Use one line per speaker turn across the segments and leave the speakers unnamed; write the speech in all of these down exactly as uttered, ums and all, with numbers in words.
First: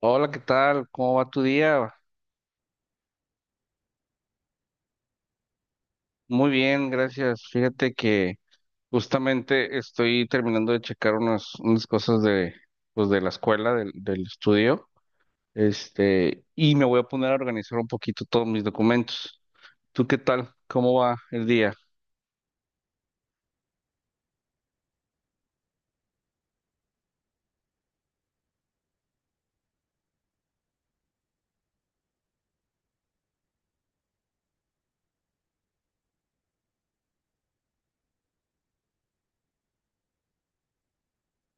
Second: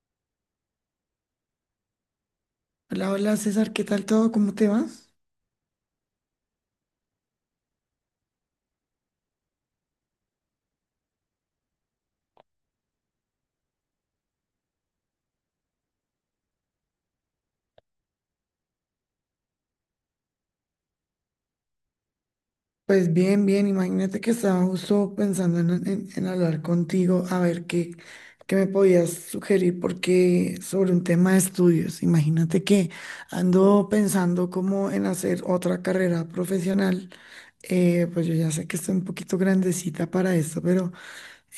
Hola, ¿qué tal? ¿Cómo va tu día?
Hola, hola César, ¿qué tal todo? ¿Cómo te vas?
Muy bien, gracias. Fíjate que justamente estoy terminando de checar unas, unas cosas de, pues de la escuela, del, del estudio, este, y me voy a poner a organizar un poquito todos mis documentos. ¿Tú qué tal? ¿Cómo va el día?
Pues bien, bien, imagínate que estaba justo pensando en, en- en hablar contigo, a ver qué, qué me podías sugerir, porque sobre un tema de estudios, imagínate que ando pensando como en hacer otra carrera profesional. Eh, pues yo ya sé que estoy un poquito grandecita para esto, pero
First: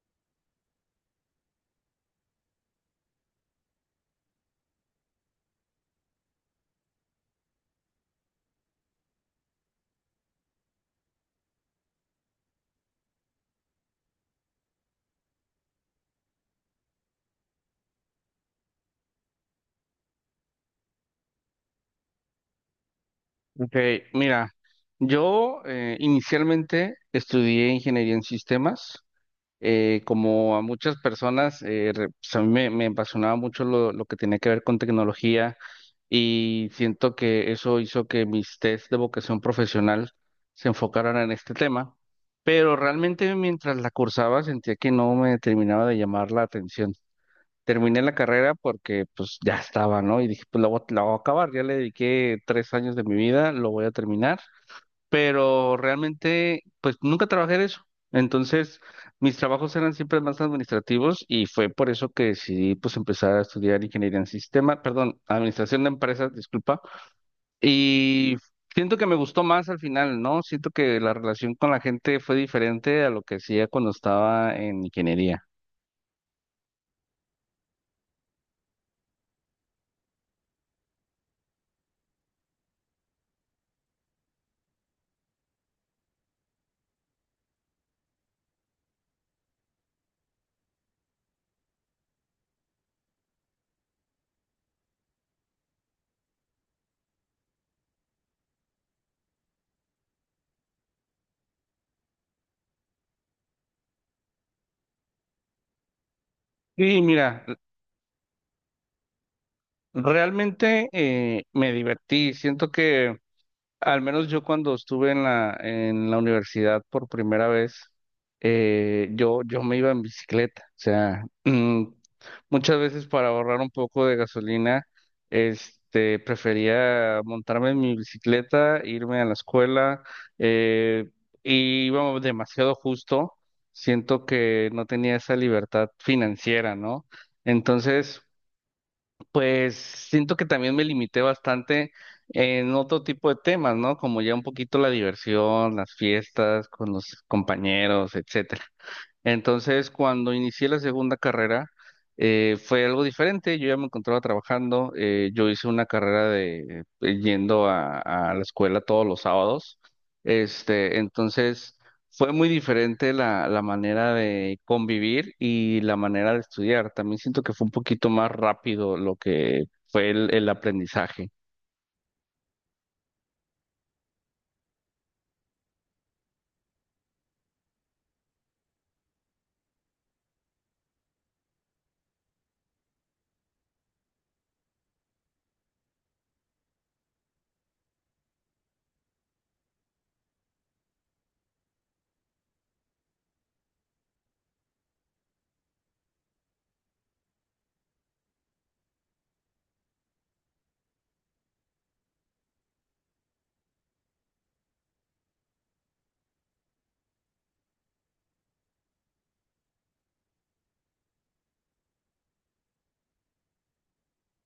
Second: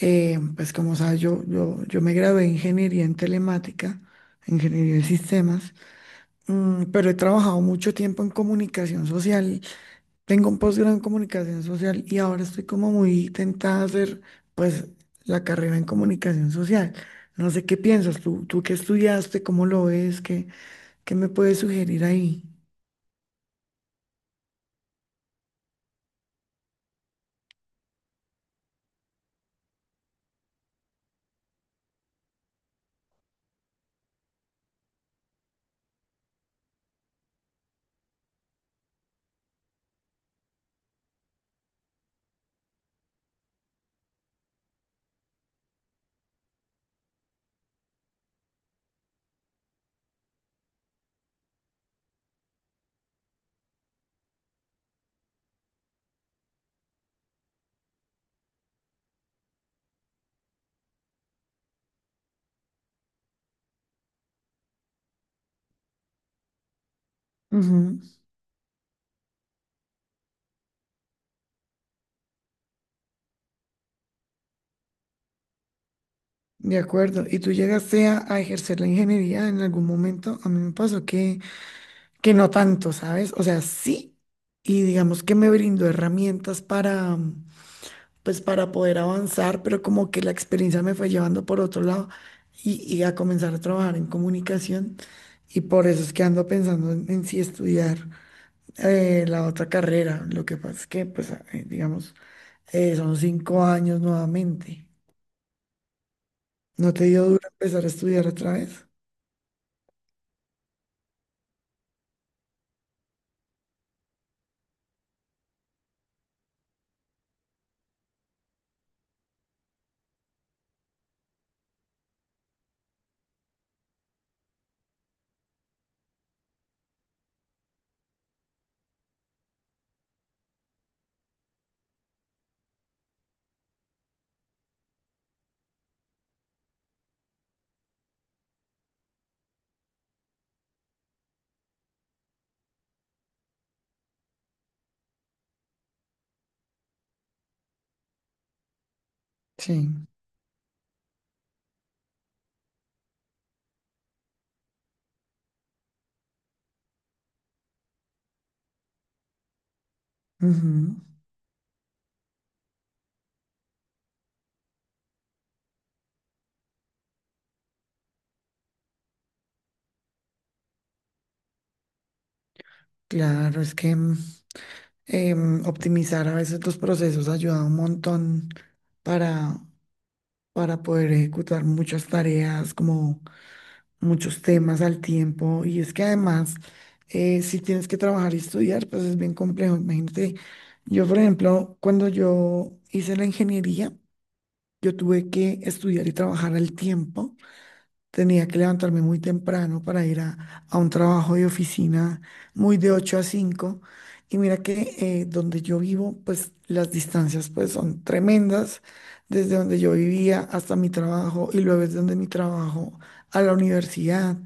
eh, pues como sabes, yo, yo, yo me gradué en ingeniería en telemática, ingeniería de sistemas. Mm, pero he trabajado mucho tiempo en comunicación social. Tengo un posgrado en comunicación social y ahora estoy como muy tentada a hacer pues la carrera en comunicación social. No sé qué piensas tú, tú qué estudiaste, cómo lo ves, qué, qué, me puedes sugerir ahí.
Ok, mira, yo eh, inicialmente estudié ingeniería en sistemas. Eh, como a muchas personas, eh, re- pues a mí me, me apasionaba mucho lo, lo que tenía que ver con tecnología y siento que eso hizo que mis test de vocación profesional se enfocaran en este tema, pero realmente mientras la cursaba sentía que no me terminaba de llamar la atención. Terminé la carrera porque pues ya estaba, ¿no? Y dije, pues la voy, a la voy a acabar, ya le dediqué tres años de mi vida, lo voy a terminar, pero realmente pues nunca trabajé en eso. Entonces, mis trabajos eran siempre más administrativos y fue por eso que decidí pues empezar a estudiar ingeniería en sistema, perdón, administración de empresas, disculpa,
Ujú.
y siento que me gustó más al final, ¿no? Siento que la relación con la gente fue diferente a lo que hacía cuando estaba en ingeniería.
De acuerdo. ¿Y tú llegaste a, a ejercer la ingeniería en algún momento? A mí me pasó que, que no tanto, ¿sabes? O sea, sí, y digamos que me brindó herramientas para pues para poder avanzar, pero como que la experiencia me fue llevando por otro lado y, y a comenzar a trabajar en comunicación. Y por eso es que ando pensando en, en, si estudiar eh, la otra carrera. Lo que pasa es que, pues, a- eh, digamos, eh, son cinco años nuevamente. ¿No
Y
te dio
mira,
duro empezar a estudiar otra vez?
realmente eh, me divertí, siento que al menos yo cuando estuve en la, en la universidad por primera vez, eh, yo, yo me iba en bicicleta. O sea, mm, muchas veces para ahorrar un poco de gasolina, este, prefería montarme en mi bicicleta, irme a la escuela, eh, y iba demasiado justo. Siento que no tenía esa libertad financiera, ¿no? Entonces. Pues siento que también me limité bastante en otro tipo de temas, ¿no? Como ya un poquito la diversión, las fiestas con los compañeros, etcétera.
Sí.
Entonces, cuando inicié la segunda carrera, eh, fue algo diferente. Yo ya me encontraba trabajando. Eh, yo hice una carrera de eh, yendo a, a la escuela todos los sábados.
Ujú.
Este, entonces fue muy diferente la, la manera de convivir y la manera de estudiar. También siento que fue un poquito más rápido lo que fue el, el aprendizaje.
Claro, es que mm, em, optimizar a veces los procesos ayuda un montón para, para poder ejecutar muchas tareas como muchos temas al tiempo. Y es que además, eh, si tienes que trabajar y estudiar, pues es bien complejo. Imagínate, yo por ejemplo cuando yo hice la ingeniería, yo tuve que estudiar y trabajar al tiempo. Tenía que levantarme muy temprano para ir a, a un trabajo de oficina muy de ocho a cinco. Y mira que eh, donde yo vivo, pues las distancias pues son tremendas, desde donde yo vivía hasta mi trabajo y luego desde donde mi trabajo a la universidad.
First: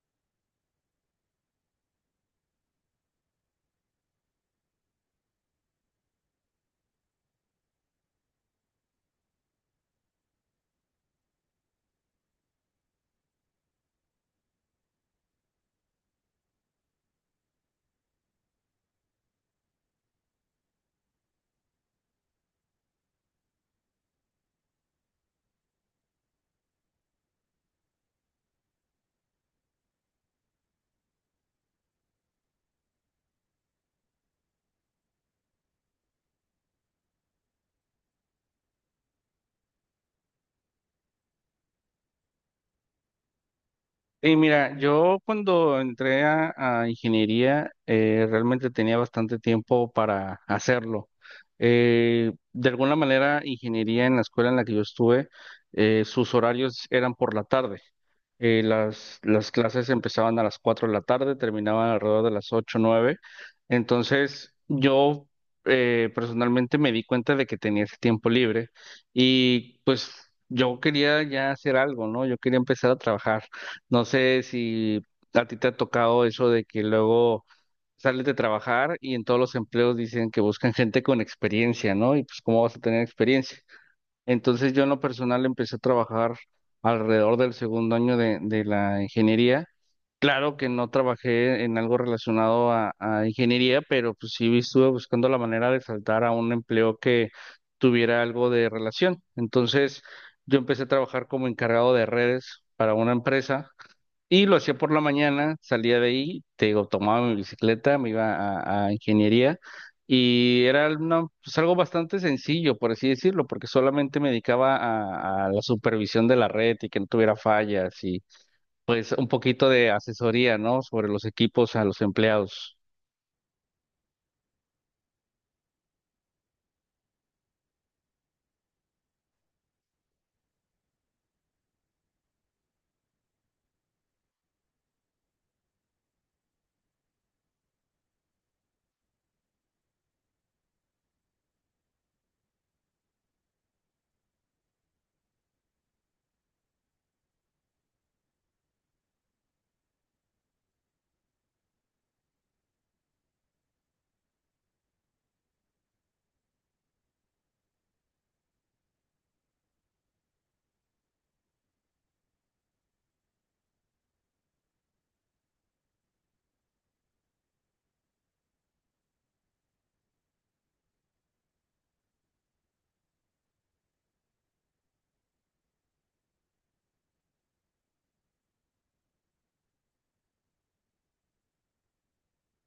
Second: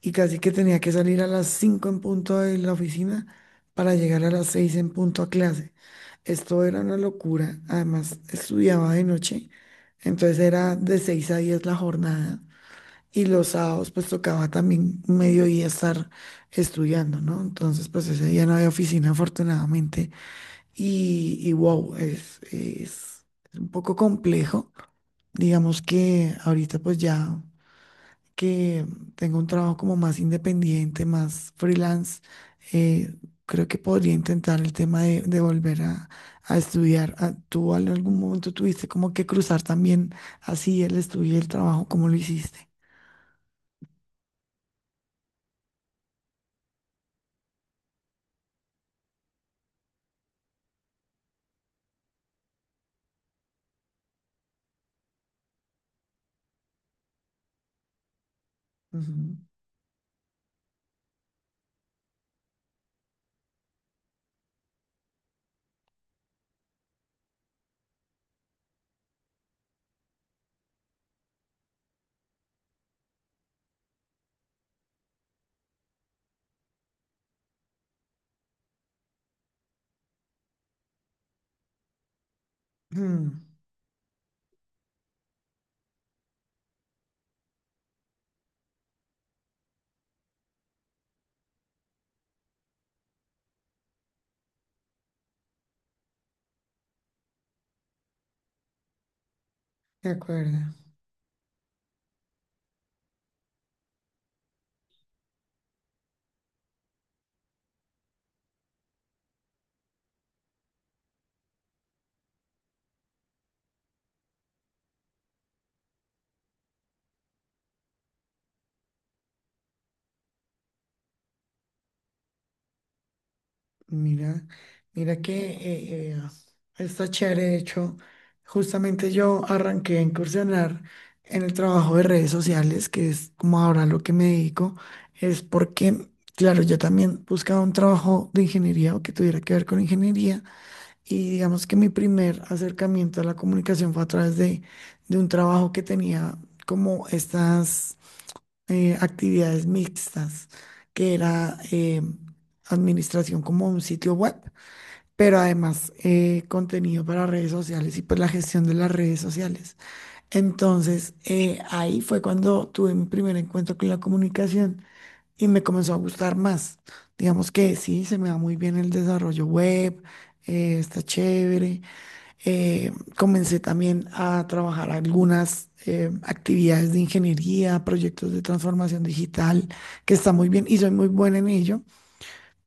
Y casi que tenía que salir a las cinco en punto de la oficina para llegar a las seis en punto a clase. Esto era una locura. Además, estudiaba de noche, entonces era de seis a diez la jornada. Y los sábados pues tocaba también mediodía estar estudiando, ¿no? Entonces pues ese día no había oficina afortunadamente, y, y wow, es, es, un poco complejo. Digamos que ahorita pues ya que tengo un trabajo como más independiente, más freelance, eh, creo que podría intentar el tema de, de, volver a, a estudiar. Ah, ¿tú en algún momento tuviste como que cruzar también así el estudio y el trabajo? ¿Cómo lo hiciste?
Y mira, yo cuando entré a, a ingeniería, eh, realmente tenía bastante tiempo para hacerlo. Eh, de alguna manera, ingeniería en la escuela en la que yo estuve, eh, sus horarios eran por la tarde. Eh, las,
Ujú.
las clases empezaban a las cuatro de la tarde, terminaban alrededor de las ocho o nueve. Entonces, yo eh, personalmente me di cuenta de que tenía ese tiempo libre y yo quería ya hacer algo, ¿no? Yo quería empezar a trabajar. No sé si a ti te ha tocado eso de que luego sales de trabajar y en todos los empleos dicen que buscan gente con experiencia, ¿no? Y pues cómo vas a tener
Mm,
experiencia. Entonces yo en lo personal empecé a trabajar alrededor del segundo año de, de la ingeniería. Claro que no trabajé en algo relacionado a, a ingeniería, pero pues sí estuve buscando la manera de saltar a un empleo que tuviera algo de relación. Entonces,
de
yo
acuerdo.
empecé a trabajar como encargado de redes para una empresa y lo hacía por la mañana, salía de ahí, te digo, tomaba mi bicicleta, me iba a, a ingeniería y era una- pues, algo bastante sencillo, por así decirlo, porque solamente me dedicaba a, a la supervisión de la red y que no tuviera fallas, pues un poquito de asesoría, ¿no? Sobre los equipos a los empleados.
Mira, mira que eh, eh, está chévere. De hecho, justamente yo arranqué a incursionar en el trabajo de redes sociales, que es como ahora lo que me dedico, es porque, claro, yo también buscaba un trabajo de ingeniería o que tuviera que ver con ingeniería. Y digamos que mi primer acercamiento a la comunicación fue a través de, de un trabajo que tenía como estas eh, actividades mixtas, que era eh, administración como un sitio web, pero además eh, contenido para redes sociales y pues la gestión de las redes sociales. Entonces, eh, ahí fue cuando tuve mi primer encuentro con la comunicación y me comenzó a gustar más. Digamos que sí, se me da muy bien el desarrollo web, eh, está chévere. Eh, comencé también a trabajar algunas eh, actividades de ingeniería, proyectos de transformación digital, que está muy bien y soy muy buena en ello,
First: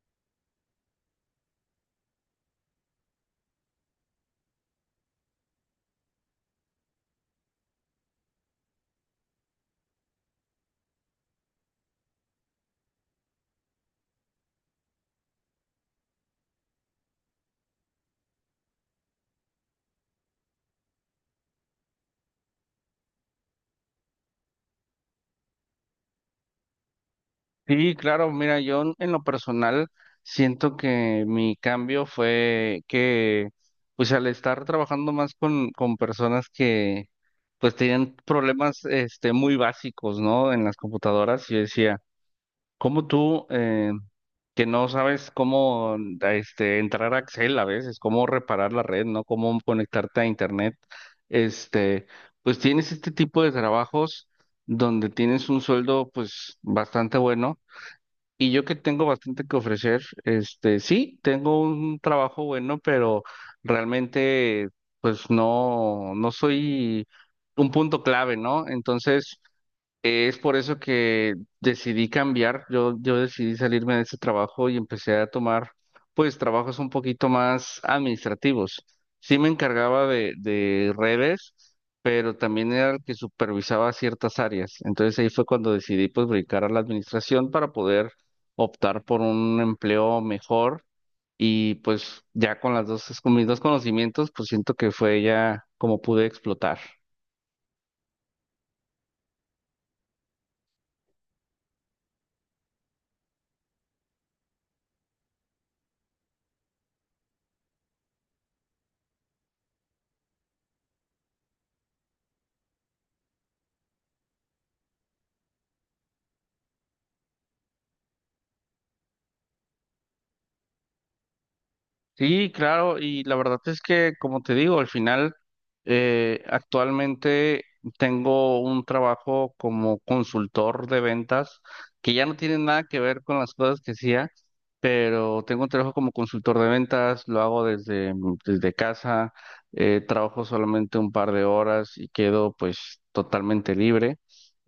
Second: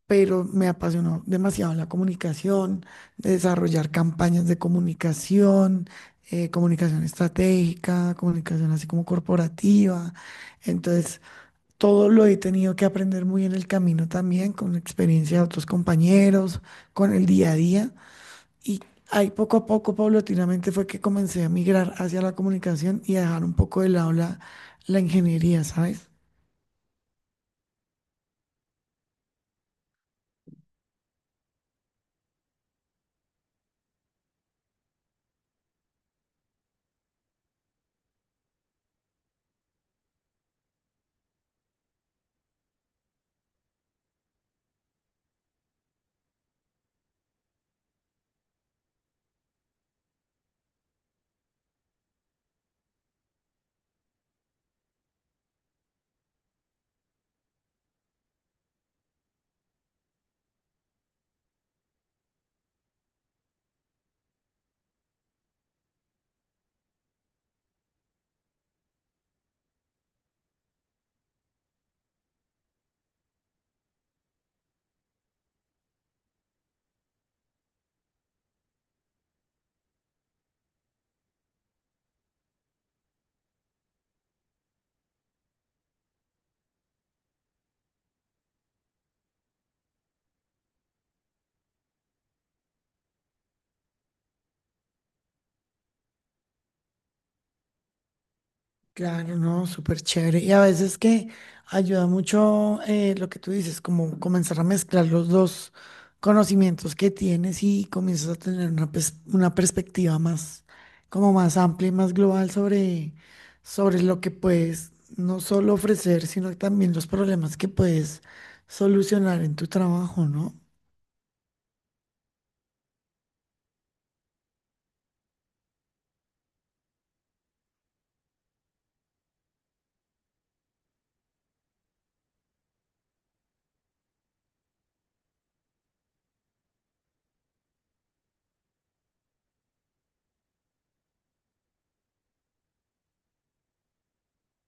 pero me apasionó demasiado la comunicación, desarrollar campañas de comunicación, eh, comunicación estratégica, comunicación así como corporativa. Entonces, todo lo he tenido que aprender muy en el camino también, con la experiencia de otros compañeros, con el día a día. Y ahí poco a poco, paulatinamente, fue que comencé a migrar hacia la comunicación y a dejar un poco de lado la, la, ingeniería, ¿sabes?
Sí, claro, mira, yo en en lo personal siento que mi cambio fue que, pues al estar trabajando más con, con personas que, pues tenían problemas, este, muy básicos, ¿no? En las computadoras, yo decía, como tú, eh, que no sabes cómo este, entrar a Excel a veces, cómo reparar la red, ¿no? Cómo conectarte a Internet, este, pues tienes este tipo de trabajos donde tienes un sueldo, pues, bastante bueno. Y yo que tengo bastante que ofrecer, este, sí, tengo un trabajo bueno, pero realmente, pues, no, no soy un punto clave, ¿no? Entonces. Es por eso que decidí cambiar, yo, yo decidí salirme de ese trabajo y empecé a tomar pues trabajos un poquito más administrativos. Sí me encargaba de, de redes, pero también era el que supervisaba ciertas áreas. Entonces ahí fue cuando decidí pues brincar a la administración para poder optar por un empleo mejor y pues ya con las dos, con mis dos conocimientos pues siento que fue ya como pude explotar.
Claro, no, súper chévere. Y a veces que ayuda mucho eh, lo que tú dices, como comenzar a mezclar los dos conocimientos que tienes y comienzas a tener una, pers- una perspectiva más, como más amplia y más global sobre, sobre, lo que puedes no solo ofrecer, sino también los problemas que puedes solucionar en tu trabajo, ¿no?
Sí, claro, y la verdad es que, como te digo, al final, eh, actualmente tengo un trabajo como consultor de ventas, que ya no tiene nada que ver con las cosas que hacía, pero tengo un trabajo como consultor de ventas, lo hago desde, mm, desde casa, eh, trabajo solamente un par de horas y quedo pues totalmente libre,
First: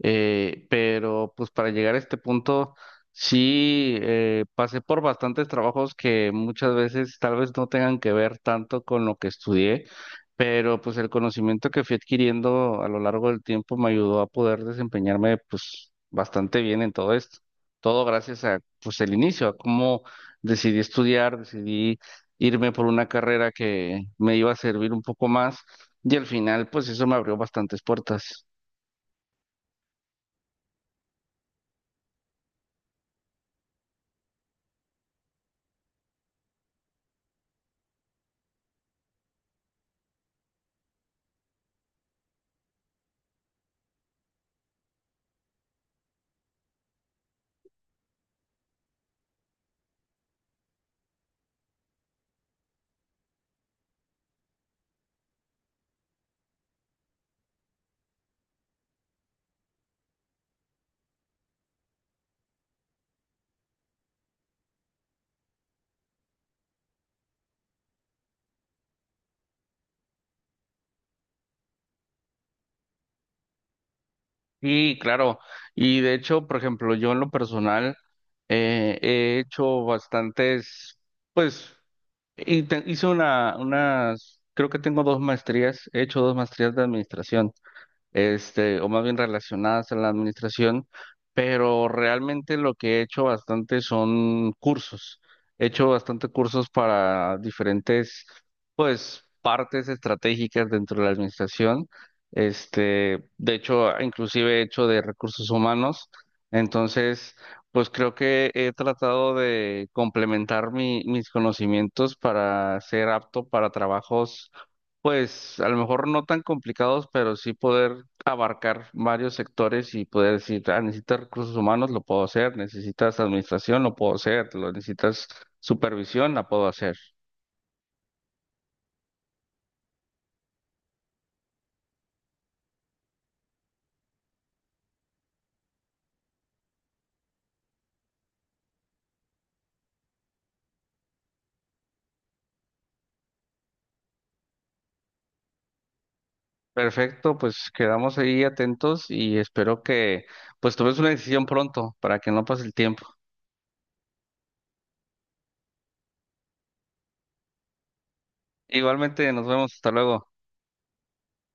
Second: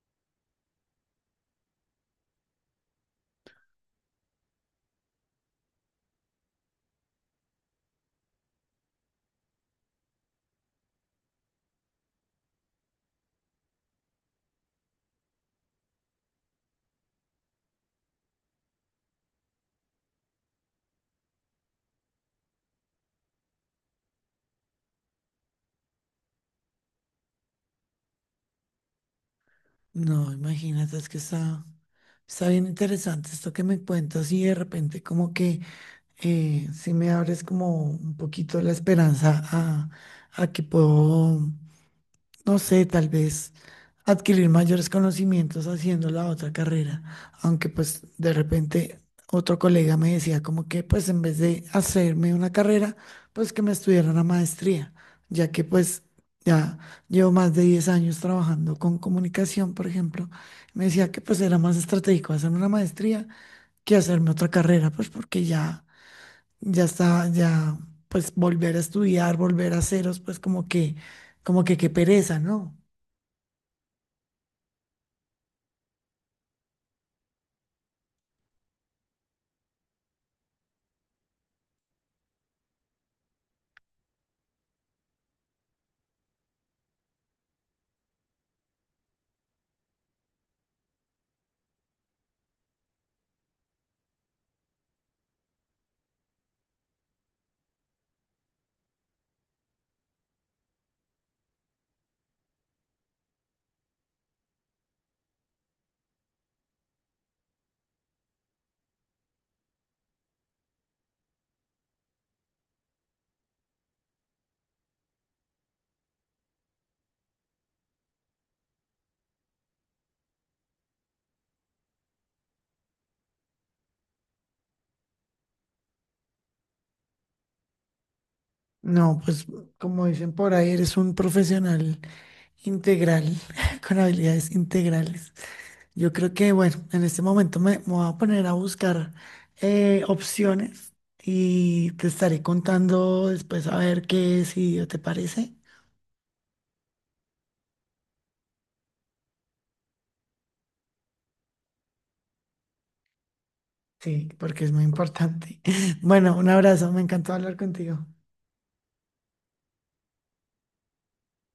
eh, pero pues para llegar a este punto. Sí, eh, pasé por bastantes trabajos que muchas veces tal vez no tengan que ver tanto con lo que estudié, pero pues el conocimiento que fui adquiriendo a lo largo del tiempo me ayudó a poder desempeñarme pues bastante bien en todo esto. Todo gracias a pues el inicio, a cómo decidí estudiar, decidí irme por una carrera que me iba a servir un poco más y al final pues eso me abrió bastantes puertas.
No, imagínate, es que está, está, bien interesante esto que me cuentas. Y de repente como que eh, si me abres como un poquito la esperanza a, a que puedo, no sé, tal vez adquirir mayores conocimientos haciendo la otra carrera, aunque pues de repente otro colega me decía como que pues en vez de hacerme una carrera, pues que me estudiara una maestría, ya que pues ya llevo más de diez años trabajando con comunicación, por ejemplo. Me decía que pues era más estratégico hacerme una maestría que hacerme otra carrera, pues porque ya, ya está, ya pues volver a estudiar, volver a ceros, pues como que, como que qué pereza, ¿no?
Sí, claro. Y de hecho, por ejemplo, yo en lo personal eh, he hecho bastantes, pues, y te- hice una, unas, creo que tengo dos maestrías, he hecho dos maestrías de administración, este, o más bien relacionadas a la administración, pero realmente lo que he hecho bastante son cursos. He hecho bastante cursos para diferentes partes estratégicas dentro de la administración, este, de hecho, inclusive he hecho de recursos humanos, entonces, pues creo que he tratado de complementar mi- mis conocimientos para ser apto para trabajos, pues a lo mejor no tan complicados, pero sí poder abarcar varios sectores y poder decir, ah, necesitas recursos humanos, lo puedo hacer, necesitas administración, lo puedo hacer, lo necesitas supervisión, la puedo hacer.
No, pues como dicen por ahí, eres un profesional integral, con habilidades integrales. Yo creo que, bueno, en este momento me, me, voy a poner a buscar eh, opciones y te estaré contando después a ver qué decidió, ¿te parece?
Perfecto, pues quedamos ahí atentos y espero que pues tomes una decisión pronto para que no pase el tiempo.
Sí, porque es muy importante. Bueno, un abrazo, me encantó hablar contigo.
Igualmente, nos vemos, hasta luego.